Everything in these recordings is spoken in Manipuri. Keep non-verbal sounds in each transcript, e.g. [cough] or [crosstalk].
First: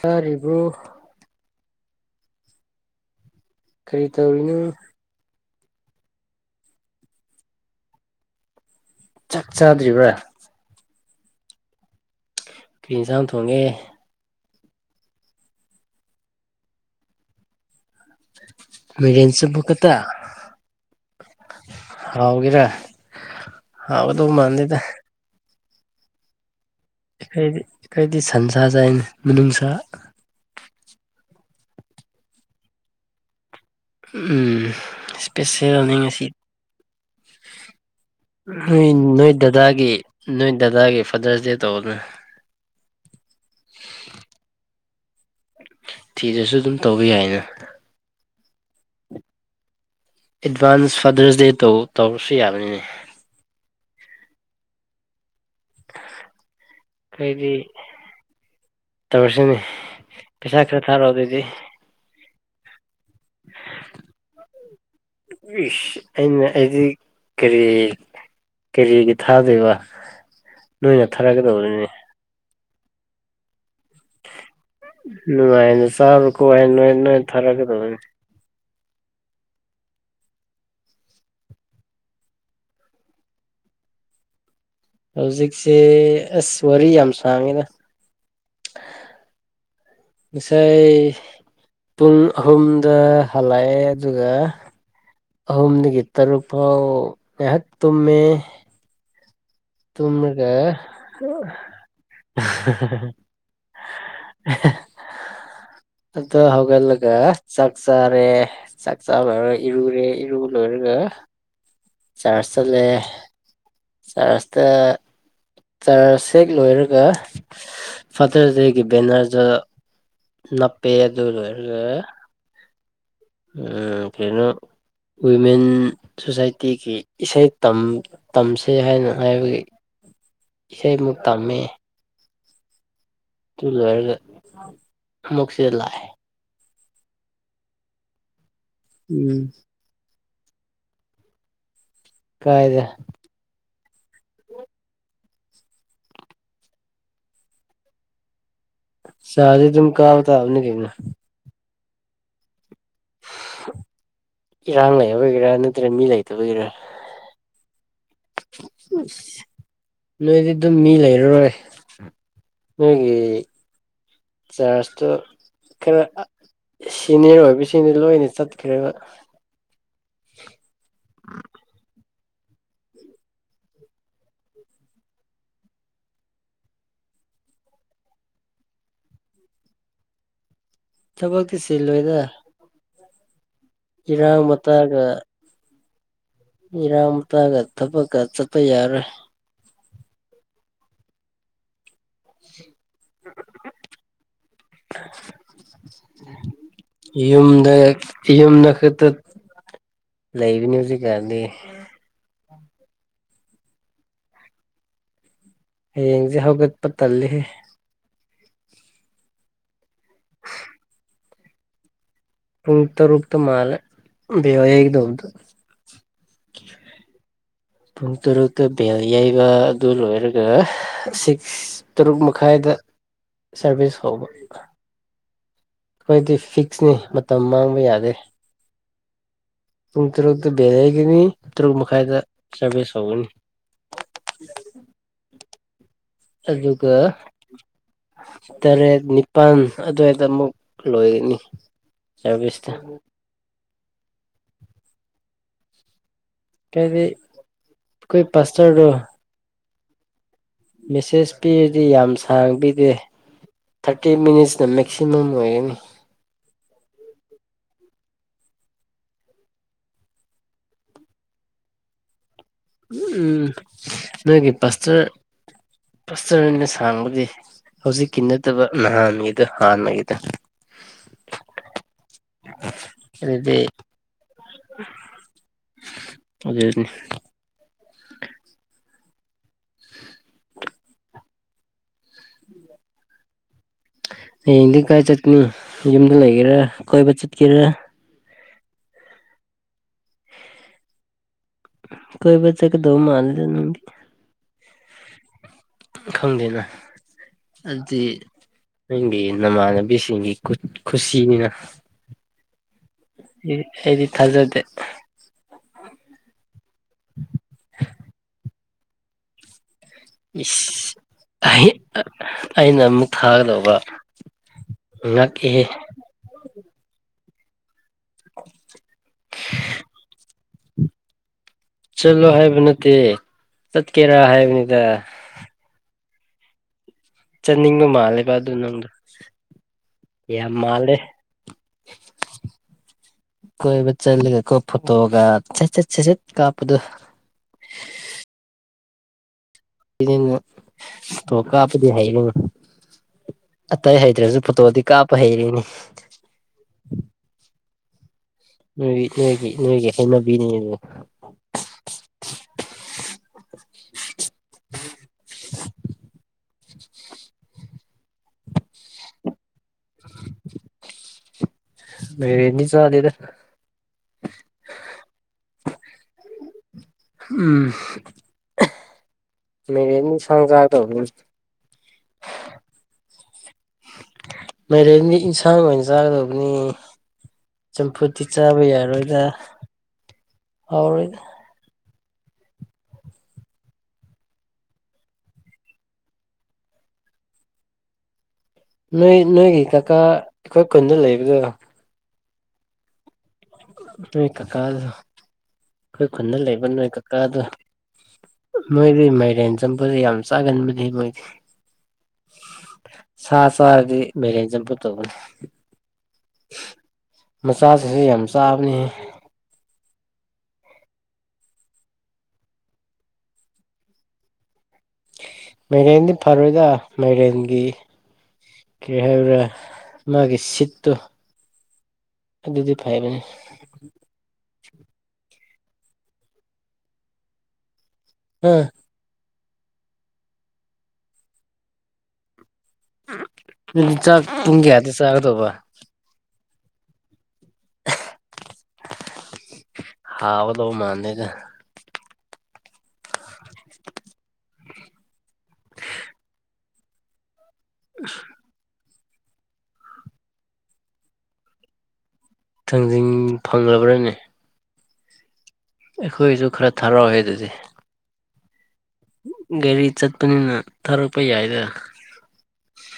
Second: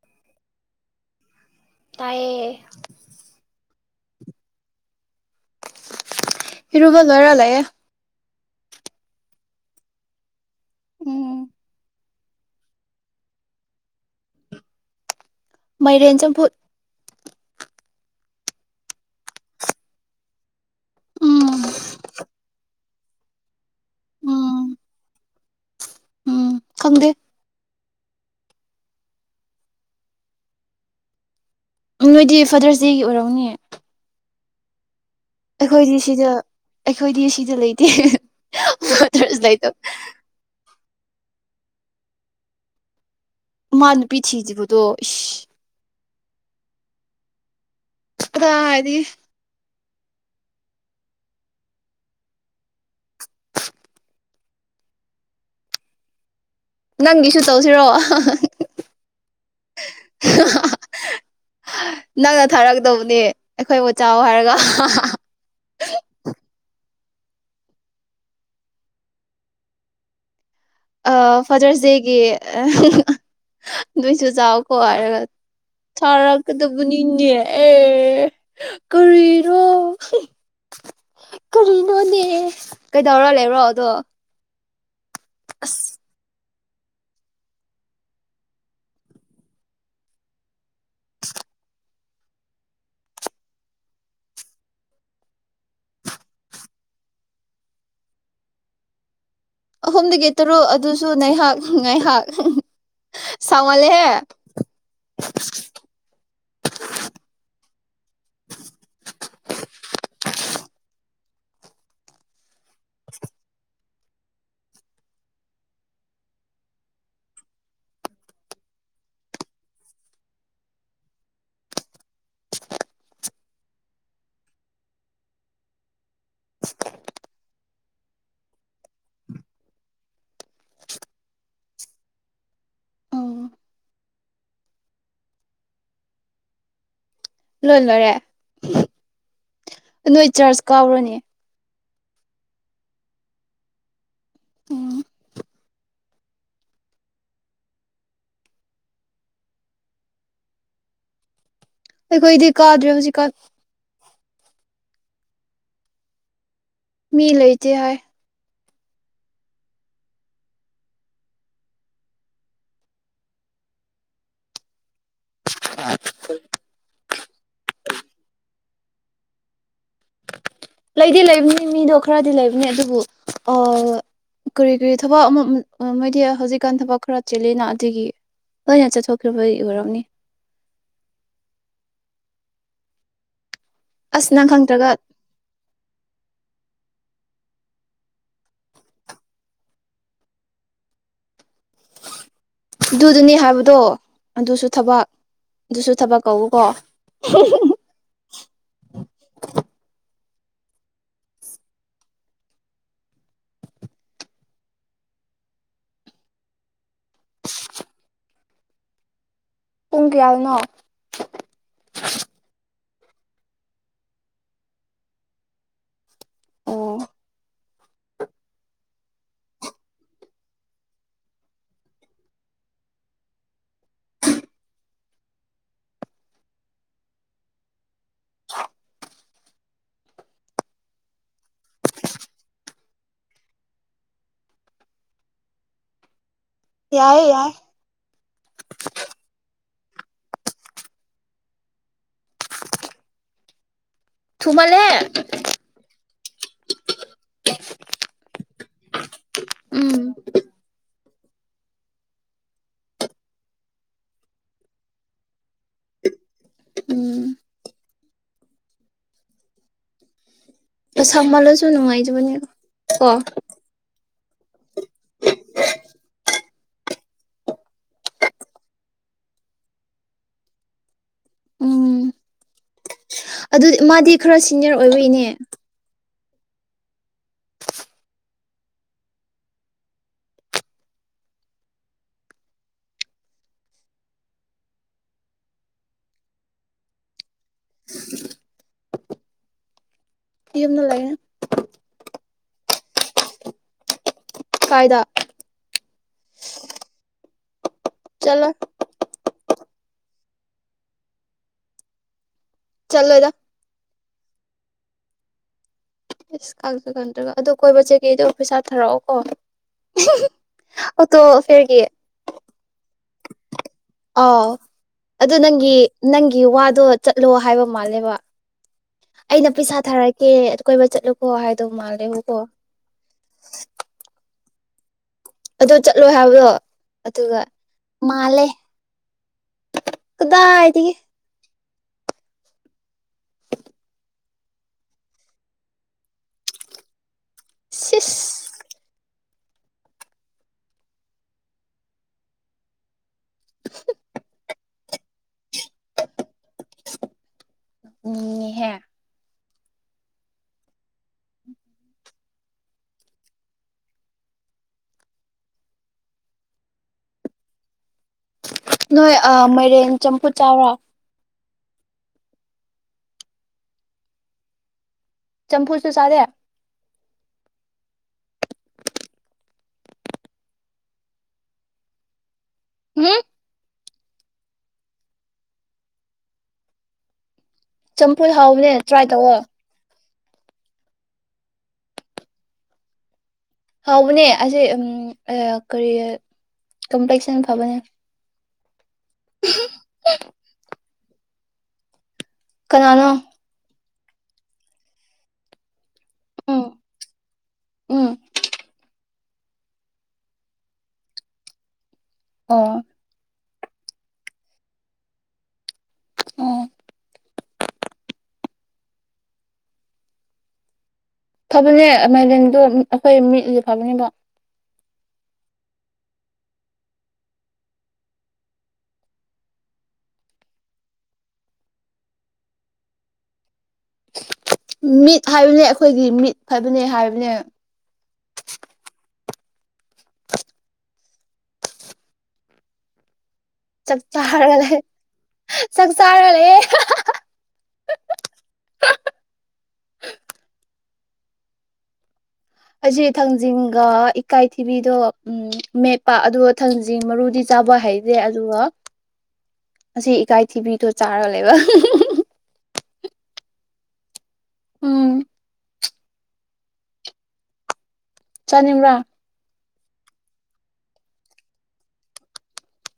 ꯇꯥꯥꯔꯤꯕ꯭ꯔꯨ‌ꫭ ꯇꯥꯏꯌꯦ ꯀꯔꯤ ꯇꯧꯔꯤꯅꯣ ꯔꯨꯕ ꯂꯣꯏꯔ ꯂꯩꯌꯦꯦ ꯆꯥꯛ ꯆꯥꯗ꯭ꯔꯤꯕ꯭ꯔꯥ ꯎꯝ ꯀꯁꯝ ꯊꯣꯡꯉꯦ ꯃꯩꯔꯦꯟ ꯆꯝ ꯐ ꯃꯔꯟ ꯆꯕ ꯀꯇ ꯎꯝ [unintelligible] ꯍꯥꯎꯒꯔꯦ ꯍꯥꯎꯗ ꯎꯝ ꯃꯥꯅꯤꯗ ꯎꯝ ꯈꯪꯗꯦ ꯍꯗꯤ ꯀꯩꯗꯤ ꯁꯟꯁ ꯁꯥꯏꯅꯤ ꯃꯅꯨꯡꯁꯥ ꯅꯣꯏꯗꯤ ꯐꯥꯗꯔꯁ ꯗꯦꯒꯤ ꯑꯣꯏꯔꯛꯅꯦ ꯎꯝ ꯏꯁꯦꯁꯦꯜ ꯑꯅꯤꯡ ꯑꯁꯤ ꯁꯤꯗ ꯑꯩꯈꯣꯏꯗꯤ ꯁꯤꯗ ꯂꯩꯇꯦ ꯅꯣꯏ ꯅꯣꯏ ꯐꯥꯗꯔꯁ ꯂꯩꯇꯕ ꯗꯗꯥꯒꯤ ꯅꯣꯏ ꯗꯗꯥꯗꯥꯒꯤ ꯐꯗꯁ ꯗꯦ ꯇꯧꯕꯅ ꯃꯥ ꯅꯨꯄꯤ ꯊꯤꯁꯤꯕꯨꯗꯣ ꯏ ꯊꯤꯖꯁꯨ ꯑꯗꯨꯝ ꯇꯧꯕ ꯌꯥꯏꯅꯦ ꯑ ꯍꯥꯏꯗꯤ ꯑꯦꯗꯚꯥꯟꯁ ꯐꯥꯗꯔꯁ ꯗꯦ ꯇꯧ ꯇꯧꯔꯁꯨ ꯌꯥꯕꯅꯤꯅꯦ ꯅꯪꯒꯤꯁꯨ ꯑꯩꯩꯗꯤ ꯇꯧꯁꯤꯔꯣ ꯇꯧꯔꯁꯤꯅꯤ ꯄꯩꯁꯥ ꯈꯔ ꯊꯥꯔꯛꯑꯣ ꯑꯗꯨꯣꯏꯗꯤ ꯅꯪꯅ ꯊꯥꯔꯒ ꯀꯗꯧꯕꯅꯦ ꯑꯩꯈꯣꯏꯕꯨ ꯆꯥꯎ ꯍꯥꯏꯔꯒ ꯏꯁ ꯑꯩꯅ ꯑꯩꯗꯤ ꯀꯔꯤ ꯀꯔꯤꯒꯤ ꯊꯥꯗꯣꯏꯕ ꯅꯣꯏꯅ ꯑ ꯊꯥꯔꯛꯀꯗꯧꯕꯅꯤ ꯐꯥꯗꯔꯁ ꯗꯦꯒꯤ ꯑ ꯑꯗꯨꯏꯁꯨ ꯆꯥꯛꯀꯣ ꯍꯥꯏꯔꯒ ꯅꯨꯡꯉꯥꯏꯅ ꯆꯥꯕꯀꯣ ꯍꯥꯏ ꯅꯣꯏ ꯅꯣꯏ ꯆꯥꯔꯛꯀꯗꯕꯨꯅꯤꯅꯦ ꯑꯦ ꯊꯥꯔꯛꯀꯗꯕꯅꯤ ꯀꯔꯤꯔꯣ ꯀꯔꯤꯅꯣꯅꯦ ꯀꯩꯗꯧꯔꯣ ꯂꯩꯕ꯭ꯔꯣ ꯑꯗꯣ ꯍꯧꯖꯤꯛꯁꯦ ꯑꯁ ꯑꯁ ꯔꯤ ꯌꯥꯝ ꯁꯥꯥꯡꯉꯗ [unintelligible] ꯉꯥꯏ ꯄꯨꯡ ꯑꯍꯨꯝꯗ ꯍꯜꯂꯛꯑꯦ ꯑꯗꯨꯒ ꯑꯍꯨꯝꯗꯒꯤ ꯇꯔꯨꯛ ꯐꯥꯎ ꯉꯥꯏꯍꯥꯛ ꯇꯨꯝꯃꯤ ꯑꯍꯨꯝꯗꯒꯤ ꯇꯨꯝꯔꯒ ꯇꯔꯨꯛ ꯑꯗꯨꯁꯨ ꯅꯩꯍꯥꯛ ꯉꯥꯏꯍꯥꯛ ꯁꯥꯡꯃꯜꯂꯦꯍꯦ ꯑꯗꫭ ꯍꯧꯒꯠꯂꯒ ꯆꯥꯛ ꯆꯥꯔꯦ ꯆꯥꯛ ꯆꯥ ꯂꯣꯏꯔ ꯏꯔꯨꯔꯦ ꯏꯔꯨ ꯂꯣꯏꯔꯒ ꯆꯥꯔꯖ ꯆꯠꯂꯦ ꯆꯥꯔꯖꯇ ꯆꯥꯔꯖ ꯍꯦꯛ ꯂꯣꯏꯔꯒ ꯐꯇꯔ ꯗꯦꯒꯤ ꯕꯦꯅꯔꯗꯨ ꯅꯞꯄꯦ ꯑꯗꯨ ꯂꯣꯏꯔꯒ ꯎꯝ ꯀꯩꯅꯣ ꯋꯤꯃꯦꯟ ꯁꯣꯁꯥꯏꯇꯤꯒꯤ ꯏꯁꯩ ꯇꯝ ꯇꯝꯁꯦ ꯍꯥꯏꯅ ꯍꯥꯏꯕꯒꯤ ꯏꯁꯩ ꯑꯃꯨꯛ ꯇꯝꯃꯦ ꯎꯝ ꯇꯨ ꯂꯣꯏꯔꯒ ꯑꯃꯛꯁꯤꯗ ꯂꯥꯛꯑꯦ ꯂꯣꯏ ꯂꯣꯏꯔꯦ ꯎꯝ ꯅꯣꯏ ꯆꯥꯔꯖ ꯀꯥꯎꯔꯅꯤ ꯀꯥꯏꯗ ꯎꯝ ꯆꯥꯗꯤ ꯑꯗꯨꯝ ꯀꯥꯕ ꯇꯥꯕꯅꯤ ꯀꯩꯅꫭ ꯑꯩꯈꫭꯏꯗꯤ ꯀꯥꯗ꯭ꯔꯦ ꯍꯩꯖꯤꯛ ꯀꯥꯟ ꯏꯔꯥꯡ ꯂꯩꯕꯒꯤꯔꯥ ꯅꯠꯇ꯭ꯔ ꯃꯤ ꯂꯩꯇꯕ ꯒꯤꯔꯥ ꯃꯤ ꯂꯩꯇꯦ ꯍꯥꯏ ꯅꯣꯏꯗꯤ ꯑꯗꯨꯝ ꯃꯤ ꯂꯩꯔꯔꯣꯏ ꯅꯣꯏꯒꯤ ꯆꯥꯔꯖ ꯇꯣ ꯈꯔ ꯑꯥ ꯁꯤꯅꯤꯌꯔ ꯑꯣꯏꯕꯁꯤꯅ ꯂꯣꯏꯅ ꯆꯠꯈ꯭ꯔꯦꯕ ꯂꯩꯗꯤ ꯂꯩꯕꯅꯤ ꯃꯤꯗꯣ ꯈꯔꯗꯤ ꯂꯩꯕꯅꯦ ꯑꯗꯨꯕꯨ ꯑꫭ ꯀꯔꯤ ꯀꯔꯤ ꯊꯕꯛ ꯑꯃ ꯃꯣꯏꯗꯤ ꯍꯧꯖꯤꯛꯀꯥꯟ ꯊꯕꯛ ꯈꯔ ꯆꯤꯜꯂꯤꯅ ꯑꯗꯨꯒꯤ ꯂꯣꯏꯅ ꯆꯠꯊꯣꯛꯈꯕꯩ ꯑꯣꯏꯔꯝꯅꯤ ꯊꯕꯛꯇꯤ ꯆꯤꯜꯂꯣꯏꯗ ꯑꯁ ꯏꯔꯥꯡ ꯅꯪ ꯈꯪꯗ꯭ꯔꯒ ꯃꯇꯥꯒ ꯏꯔꯥꯡ ꯃꯇꯥꯒ ꯊꯕꯛꯀ ꯆꯠꯄ ꯌꯥꯔꯣꯏ ꯑꯗꯨꯗꯨꯅꯤ ꯍꯥꯏꯕꯗꯣ ꯑꯗꯨꯁꯨ ꯊꯕꯛ ꯑꯗꯨꯁꯨ ꯊꯕꯛ ꯀꯧꯕꯀꯣ ꯌꯨꯝꯗ ꯌꯨꯝꯗ ꯈꯛꯇ ꯂꯩꯕꯅꯤ ꯍꯧꯖꯤꯛꯀꯥꯟꯗꯤ ꯍꯌꯦꯡꯁꯦ ꯍꯧꯒꯠꯄ ꯇꯜꯂꯦꯍꯦ ꯄꯨꯡ ꯀꯌꯥꯗꯅꫭ ꯄꯨꯡ ꯇꯔꯨꯛꯇ ꯃꯥꯜꯂꯦ ꯚꯦꯜ ꯌꯩꯒꯗꯧꯕꯗꯣ ꯑꯣ ꯄꯨꯡ ꯇꯔꯨꯛꯇ ꯚꯦꯜ ꯌꯩꯕ ꯑꯗꯨ ꯂꯣꯏꯔꯒ ꯁꯤꯛꯁ ꯇꯔꯨꯛ ꯃꯈꯥꯏꯗ ꯁꯥꯔꯚꯤꯁ ꯍꯧꯕ ꯑꯩꯈꯣꯏꯗꯤ ꯐꯤꯛꯁꯅꯤ ꯃꯇꯝ ꯃꯥꯡꯕ ꯌꯥꯗꯦ ꯄꯨꯡ ꯇꯔꯨꯛꯇ ꯕꯦꯜ ꯌꯩꯒꯅꯤ ꯇꯔꯨꯛ ꯃꯈꯥꯏꯗ ꯁꯥꯔꯚꯤꯁ ꯍꯧꯒꯅꯤ ꯑꯗꯨꯒ ꯌꯥꯏꯌꯦ ꯌꯥꯏ ꯇꯔꯦꯠ ꯅꯤꯄꯥꯟ ꯑꯗꯨꯋꯥꯏꯗ ꯑꯃꯨꯛ ꯂꯣꯏꯒꯅꯤ ꯁꯥꯔꯚꯤꯁꯇ ꯊꯨꯃꯜꯂꯦ ꯀꯩꯗꯤ ꯈꫭꯏ ꯄꯥꯁꯇꯔꯗꫭ ꯎꯝ ꯃꯦꯁꯦꯖ ꯄꯤꯔꯗꯤ ꯌꯥꯝ ꯁꯥꯡ ꯕꯤꯗꯦ ꯊꯥꯔꯇꯤ ꯃꯤꯅꯤꯠꯁꯅ ꯃꯦꯛꯁꯤꯃꯝ ꯑꯣꯏꯒꯅꯤ ꯎꯝ ꯑ ꯁꯥꯃꯜꯂꯁꯨ ꯅꯨꯡꯉꯥꯏꯖꯕꯅꯦ ꯀꯣ ꯎꯝ ꯅꯣꯏꯒꯤ ꯄꯥꯁꯇꯔ ꯄꯥꯁꯇꯔꯅ ꯁꯥꯡꯕꯗꯤ ꯍꯧꯖꯤꯛꯀꯤ ꯅꯠꯇꯕ ꯅꯍꯥꯟꯒꯤꯗꫭ ꯍꯥꯟꯅꯒꯤꯗꫭ ꯎꯝ ꯑ ꯑꯗꯨ ꯃꯥꯗꯤ ꯈꯔ ꯁꯤꯅꯤꯌꯔ ꯑꯣꯏꯕ ꯏꯅꯦ ꯑꯗꯨꯗꯅꯤ [inaudible] ꯎ ꯍꯌꯦꯡꯗꯤ ꯀꯥꯏ ꯆꯠꯀꯅꯤ ꯌꯨꯝꯗ ꯂꯩꯒꯦꯔ ꯀꯣꯏꯕ ꯆꯠꯀꯦꯔ ꯌꯨꯝꯅ ꯂꯩ ꯀꯣꯏꯕ ꯆꯠꯀꯗꯕ ꯃꯥꯟꯗꯦ ꯅꯪꯗꯤ ꯀꯥꯏꯗ ꯈꯪꯗꯦꯅ ꯑꯗꯨꯗꯤ ꯆꯠꯂꯣꯏ ꯅꯪꯒꯤ ꯅꯃꯥꯟꯅꯕ ꯕꯤꯔꯁꯤꯡꯒꯤ ꯈꯨꯠ ꯈꯨꯠꯁꯤꯅꯤꯅ ꯆꯠꯂꯣꯏꯗ ꯗꯤ ꯑꯩꯗꯤ ꯊꯥꯖꯗꯦ ꯏꯁ ꯀꯥꯟꯇ ꯀꯥꯥꯟꯇ꯭ꯔꯒ ꯑꯗꯨ ꯀꯣꯏꯕ ꯆꯠꯀꯦ ꯑꯗꯨ ꯄꯩꯁꯥ ꯊꯥꯔꯛꯑꯣ ꯀꯣ ꯏꯁ ꯑꯩ ꯐꯤꯌꯔꯒꯤ ꯑꯩꯅꯃꯨꯛ ꯊꯥꯒꯗꯧꯕ ꯑꯣ ꯑꯗꯨ ꯉꯛꯑꯦꯍꯦ ꯅꯪꯒꯤ ꯅꯪꯒꯤ ꯋꯥꯗꯣ ꯆꯠ ꯂꯣ ꯍꯥꯏꯕ ꯃꯥꯜꯂꯦꯕ ꯑꯩꯅ ꯄꯩꯁꯥ ꯊꯥꯔꯛꯀꯦ ꯀꯣꯏꯕ ꯆꯠꯂꯣꯀꯣ ꯍꯥꯏ ꯆꯠꯂꯣ ꯍꯥꯏꯕ ꯅꯠꯇꯦ ꯆꯠꯀꯦꯔꯥ ꯍꯥꯏꯕꯅꯦ ꯗꯥ ꯑꯗꯣ ꯆꯠꯂꯣ ꯍꯥꯏꯕꯗꯣ ꯑꯗꯨꯒ ꯆꯠꯅꯤꯡꯕ ꯃꯥꯜꯂꯦꯕ ꯃꯥꯜꯂꯦ ꯑꯗꯨ ꯅꯪꯗꯣ ꯌꯥꯝ ꯀꯗꯥꯏꯗꯒꯤ ꯃꯥꯜꯂꯦ ꯀꯣꯏꯕ ꯆꯠꯂꯒ ꯀꯣ ꯐꯣꯇꯣꯒ ꯆꯦꯠ ꯆꯦꯠ ꯆꯦꯆꯦꯠ ꯀꯥꯞꯄꯗꯣ ꯁꯤꯁ [unintelligible] ꯐꯣꯇꯣ ꯀꯥꯞꯄꯗꯤ ꯍꯩꯔꯦꯅꯦ ꯑꯇꯩ ꯍꯩꯇ꯭ꯔꯖꯨ ꯐꯣꯇꯣꯗꯤ ꯀꯥꯞꯄ ꯍꯩꯔꯦꯅꯦ [inaudible] ꯃꯔꯤ [unintelligible] ꯅꯣꯏꯒꯤ ꯍꯩꯅꯕꯤꯅꯤ ꯑꯗꯨ ꯅꯣꯏ ꯑ ꯃꯥꯏꯔꯦꯟ ꯆꯝꯐꯨꯠ ꯆꯥꯕ꯭ꯔꯥ ꯃꯥꯏꯔꯦꯟꯗꯤ ꯆꯥꯗꯦꯗ ꯆꯝꯐꯨꯠꯁꯨ ꯆꯥꯗꯦ ꯎꯝ ꯃꯥꯏꯔꯦꯟꯗꯤ ꯁꯪ ꯖꯥ ꯇꯧꯕꯒꯨꯝꯅꯤ ꯎꯝ ꯃꯥꯏꯔꯦꯟꯗꯤ ꯏꯟꯁꯥꯡ ꯑꯣꯏꯅ ꯆꯥꯒꯗꯕꯅꯤ ꯆꯝꯐꯨꯠꯇꯤ ꯆꯝꯐꯨꯠ ꯆꯥꯕ ꯍꯥꯎꯕꯅꯦ ꯇ꯭ꯔꯥꯏ ꯌꯥꯔꯣꯏꯗ ꯇꯧꯋꯣ ꯍꯥꯎꯔꯣꯏꯗ ꯍꯥꯎꯕꯅꯦ ꯑꯁꯤ ꯀꯔꯤ ꯀꯝꯄ꯭ꯂꯦꯛꯁꯟ ꯐꯕꯅꯦ ꯅꯣꯏ ꯅꯣꯏꯒꯤ ꯀꯀꯥ ꯑꯩꯈꯣꯏ ꯈꯨꯟꯗ ꯂꯩꯕꯗꯣ ꯀꯅꯅꯣ ꯅꯣꯏ ꯀꯀꯥꯗꯨ ꯑꯩꯈꯣꯏ ꯈꯨꯟꯗ ꯎꯝ ꯂꯩꯕ ꯅꯣꯏ ꯀꯀꯥꯗꯣ ꯎꯝ ꯅꯣꯏꯗꯤ ꯃꯥꯏꯔꯦꯟ ꯆꯝꯐꯨꯠꯁꯦ ꯌꯥꯝ ꯆꯥꯒꯟꯕꯅꯦ ꯃꯣꯏꯗꯤ ꯑꯣ ꯁꯥ ꯆꯥꯔꯗꯤ ꯃꯥꯏꯔꯦꯟ ꯆꯝꯐꯨꯠꯇꯩꯒꯅꯤ ꯑꯣ ꯃꯆꯥꯁꯤꯡꯁꯨ ꯌꯥꯝ ꯆꯥꯕꯅꯤ ꯐꯕꯅꯦ ꯃꯥꯏꯔꯦꯟꯗꯣ ꯑꯩꯈꯣꯏ ꯃꯤꯠꯁꯦ ꯐꯕꯅꯦꯕ ꯃꯥꯏꯔꯦꯟꯗꯤ ꯐꯔꯣꯏꯗ ꯃꯥꯏꯔꯦꯟꯒꯤ ꯀꯔꯤ ꯍꯥꯏꯕ꯭ꯔꯥ ꯃꯥꯒꯤ ꯁꯤꯠꯇꯣ ꯑꯗꯨꯗꯤ ꯐꯕꯅꯤ ꯃꯤꯠ ꯍꯥꯏꯕꯅꯦ ꯑꯩꯈꯣꯏꯒꯤ ꯃꯤꯠ ꯐꯕꯅꯦ ꯍꯥꯏꯕꯅꯦ ꯎꯝ [inaudible] ꯑꯗꯨꯗꯤ ꯆꯥꯛ ꯄꯨꯡ ꯆꯥꯔꯒ ꯀꯌꯥꯗ ꯆꯥꯒꯗꯧꯕ ꯆꯥꯛ ꯆꯥꯔꯒ ꯂꯩꯌꯦ ꯍꯥꯎꯌꯗꯧꯕ ꯃꯥꯥꯟꯗꯦ ꯅ [unintelligible] ꯑꯩꯁꯦ ꯊꯥꯡꯖꯤꯡꯒ ꯏꯀꯥꯏꯊꯤꯕꯤꯗꯣ ꯎꯝ ꯃꯦꯠꯄ ꯑꯗꯨꯒ ꯊꯥꯡꯖꯤꯡ ꯃꯔꯨꯗꯤ ꯆꯥꯕ ꯍꯩꯇꯦ ꯑꯗꯨꯒ ꯑꯁꯤ ꯏꯀꯥꯏ ꯊꯤꯕꯤꯗꯣ ꯆꯥꯔꯒꯂꯩꯕ ꯊꯥꯡꯖꯤꯡ ꯐꯪꯂꯕ꯭ꯔꯥꯅꯦ ꯎꯝ ꯑꯩꯈꯣꯏꯁꯨ ꯈꯔ ꯊꯔꯛꯑꯣꯍꯦ ꯑꯗꯨꯗꯤ ꯆꯥꯅꯤꯡꯕ꯭ꯔꯥ ꯒꯥꯔꯤ ꯆꯠꯄꯅꯤꯅ ꯊꯥꯔꯛꯄ ꯌꯥꯏꯗ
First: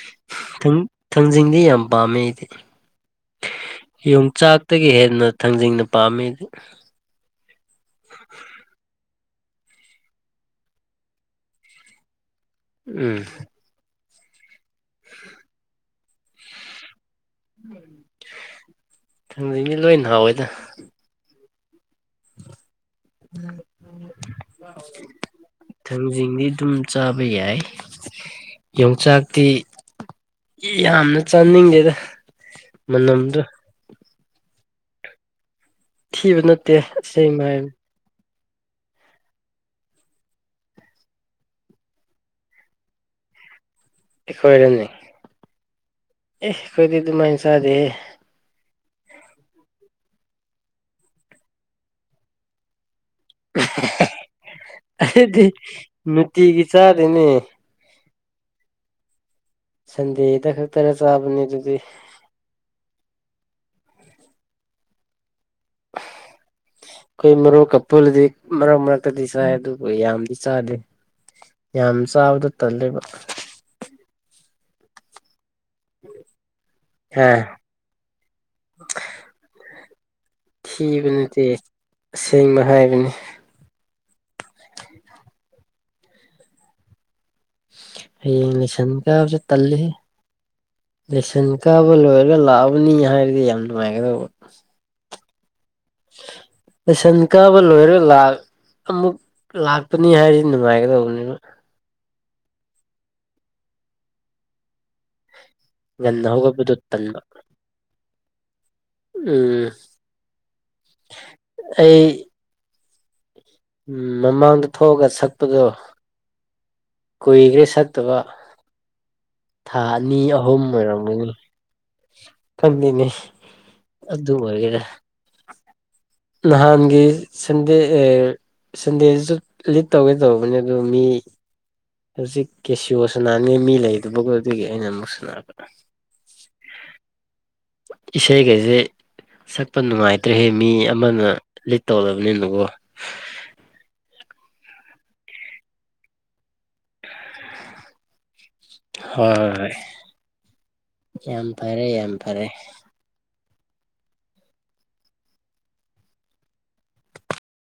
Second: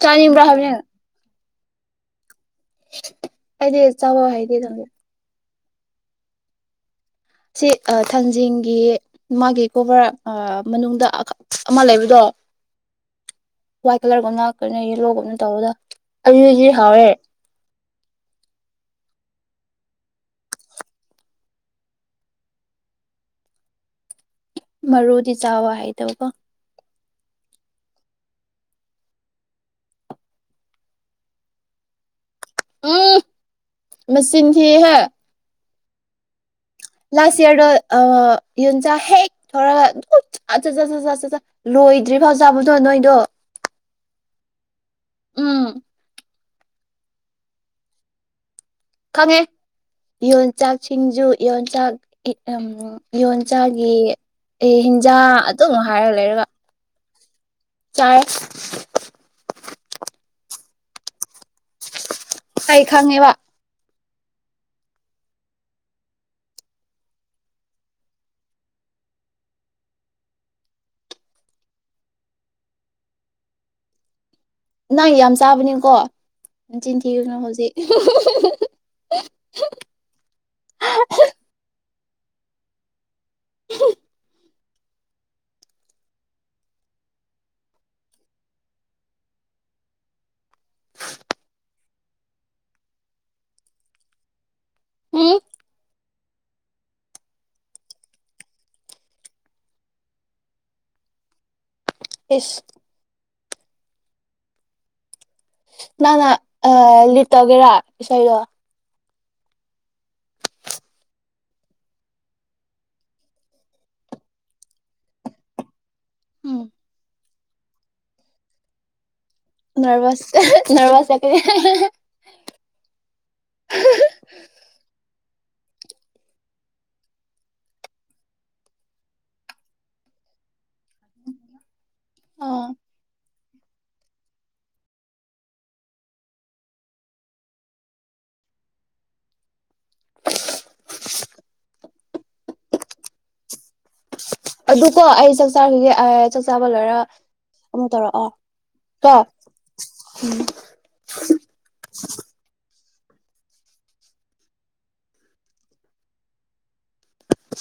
ꯆꯥꯅꯤꯕ꯭ꯔꯥ ꯍꯥꯏꯕꯅꯦ ꯊꯥꯡ ꯊꯥꯡꯖꯤꯡꯗꯤ ꯌꯥꯝ ꯄꯥꯝꯃꯦ ꯑꯩꯗꯤ ꯑꯩꯗꯤ ꯆꯥꯕ ꯍꯩꯇꯦ ꯊꯥꯡꯖꯤꯡ ꯌꯣꯡꯆꯥꯛꯇꯒꯤ ꯍꯦꯟꯅ ꯊꯥꯡꯖꯤꯡꯅ ꯄꯥꯝꯃꯤ ꯁꯤ ꯊꯥꯡꯖꯤꯡꯒꯤ ꯃꯥꯒꯤ ꯀꯣꯕꯔ ꯃꯅꯨꯡꯗ ꯑꯃ ꯂꯩꯕꯗꯣ ꯎꯝ ꯋꯥꯏꯠ ꯀꯂꯔ ꯌꯦꯂꯣꯒꯨꯝ ꯇꯧꯕꯗꯣ ꯑꯗꯨꯗꯨꯗꯤ ꯍꯥꯎꯋꯦ ꯊꯥꯡꯖꯤꯡꯗꯤ ꯂꯣꯏꯅ ꯍꯥꯎꯋꯦꯗ ꯃꯔꯨꯗꯤ ꯆꯥꯕ [inaudible] ꯍꯩꯇꯕꯀꯣ ꯊꯥꯡꯖꯤꯡꯗꯤ ꯑꯗꯨꯝ ꯆꯥꯕ ꯕ ꯌꯥꯏ ꯌꯣꯡꯆꯥꯛꯇꯤ ꯌꯥꯝꯅ ꯆꯥꯅꯤꯡꯗꯦꯗ ꯃꯅꯝꯗꫭ ꯃꯆꯤꯟꯊꯤ ꯍꯦ ꯊꯤꯕ ꯅꯠꯇꯦ ꯑꯁꯦꯡꯕ ꯍꯥꯏꯕ ꯌꯣꯟꯆꯥꯛ ꯍꯦꯛ ꯊꫭꯔꯒ ꯑꯗꯨꯝ ꯆꯥ ꯆ ꯆ ꯆ ꯆ ꯆꯆꯥ ꯂꯣꯏꯗ꯭ꯔꯤ ꯐꯥꯎ ꯆꯥꯕꯗꯣ ꯅꯣꯏꯗꯣ ꯑꯩꯈꯣꯏꯔꯅꯦ ꯎꯝ ꯑꯦ ꯑꯩꯈꯣꯏꯗꯤ ꯑꯗꯨꯃꯥꯏꯅ ꯆꯥꯗꯦꯍꯦ ꯈꯪꯉꯦ ꯌꯣꯟꯆꯥꯛ ꯁꯤꯡꯖꯨ ꯌꯣꯟꯆꯥꯛ ꯀꯤ [unintelligible] ꯌꯣꯟꯆꯥꯛꯒꯤ ꯑꯦ ꯍꯤꯟꯖꯥꯡ ꯑꯗꯨꯝ ꯍꯥꯏꯔꯒ ꯂꯩꯔꯒ ꯗꯦꯅꯦ ꯆꯥꯏ ꯁꯟꯗꯦꯗ ꯈꯛꯇꯔ ꯆꯥꯕꯅꯦ ꯑꯗꯨ ꯑꯩ ꯈꯪꯉꯦꯕ ꯑꯩꯈꯣꯏ ꯃꯔꯣꯛ ꯀ ꯄꯨꯜꯗꯤ ꯃꯔꯛ ꯃꯔꯛꯇꯗꯤ ꯆꯥꯏ ꯑꯗꯨꯕꯨ ꯌꯥꯝꯗꯤ ꯆꯥꯗꯦ ꯌꯥꯝ ꯆꯥꯕꯗꫭ ꯇꯜꯂꯦꯕ ꯅꯪ ꯌꯥꯝ ꯆꯥꯕꯅꯤꯀꯣ ꯑꯗꯨ ꯅꯆꯤꯟ ꯑ ꯊꯤꯒꯅꯨ ꯍꯧꯖꯤꯛ ꯊꯤꯕ ꯅꯠꯇꯦ ꯑꯁꯦꯡꯕ ꯍꯥꯏꯕꯅꯤ ꯍꯌꯦꯡ ꯂꯦꯁꯟ ꯀꯥꯕꯁꯤ ꯇꯜꯂꯤ ꯍꯦ ꯂꯦꯁꯟ ꯀꯥꯕ ꯂꯣꯏꯔꯒ ꯂꯥꯛꯑꯕꯅꯤ ꯍꯥꯏꯔꯗꯤ ꯌꯥꯝ ꯅꯨꯡꯉꯥꯏꯒꯗꯧꯕ ꯎꯝ ꯂꯦꯁꯟ ꯀꯥꯕ ꯂꯣꯏꯔꯒ ꯂꯥꯛ ꯑꯃꯨꯛ ꯂꯥꯛꯄꯅꯤ ꯍꯥꯏꯗꯤ ꯅꯨꯡꯉꯥꯏꯒꯗꯧꯕꯅꯦꯕ ꯏꯁ ꯅꯪꯅ ꯉꯟꯅ ꯑ ꯍꯧꯒꯠꯄꯗꯣ ꯇꯟꯕ ꯂꯤꯇ ꯇꯧꯒꯦꯔꯥ ꯏꯁꯩꯥꯏꯗ ꯎꯝ ꯑꯩ ꯎꯝ ꯃꯃꯥꯡꯗ ꯊꯣꯛꯑꯒ ꯁꯛꯄꯗꯣ ꯀꯨꯏꯒ꯭ꯔꯦ ꯁꯛꯇꯕ ꯊꯥ ꯑꯅꯤ ꯅꯔꯚꯁ ꯑꯍꯨꯝ ꯅꯔꯚꯁ ꯑꯣꯏꯔꯝꯒꯅꯤ ꯆꯠꯀꯅꯤ ꯈꯪꯗꯦꯅꯦ ꯑꯗꯨ ꯑꯣꯏꯒꯦꯔꯥ ꯅꯍꯥꯟꯒꯤ ꯁꯟꯗꯦ ꯑꯦ ꯁꯟꯗꯦꯁꯤꯁꯨ ꯂꯤꯠ ꯇꯧꯒꯦ ꯇꯧꯕꯅꯦ ꯎ ꯃꯤ ꯍꯧꯖꯤꯛ ꯑꯥ ꯀꯦꯁꯤꯑꫭ ꯁꯨ ꯅꯍꯥꯟꯒꯩ ꯃꯤ ꯂꯩꯗꯕꯀꫭ ꯑꯗꯨꯒꯤ ꯑꯩꯅ ꯑꯃꯨꯛ ꯁꯅꯥꯕ ꯏꯁꯩ ꯈꯩꯁꯦ ꯁꯛ ꯁꯛꯄ ꯅꯨꯡꯉꯥꯏꯇ꯭ꯔꯦꯍꯦ ꯃꯤ ꯑꯃꯅ ꯂꯤꯠ ꯇꯧ ꯎꯅꯤꯅ ꯀꫭ ꯑꯗꯨꯀꯣ ꯑꯩ ꯆꯥꯛ ꯆꯥꯒꯤꯒꯦ ꯑꯩ ꯆꯥꯕ ꯂꯣꯏꯔꯥ ꯑꯃꯨꯛ ꯇꯧꯔꯛꯑꯣ ꯀꯣ ꯍꯣꯏ ꯍꯣꯏ ꯍꯣꯏ ꯎꯝ ꯌꯥꯝ ꯐꯔꯦ ꯌꯥꯝ ꯐꯔꯦ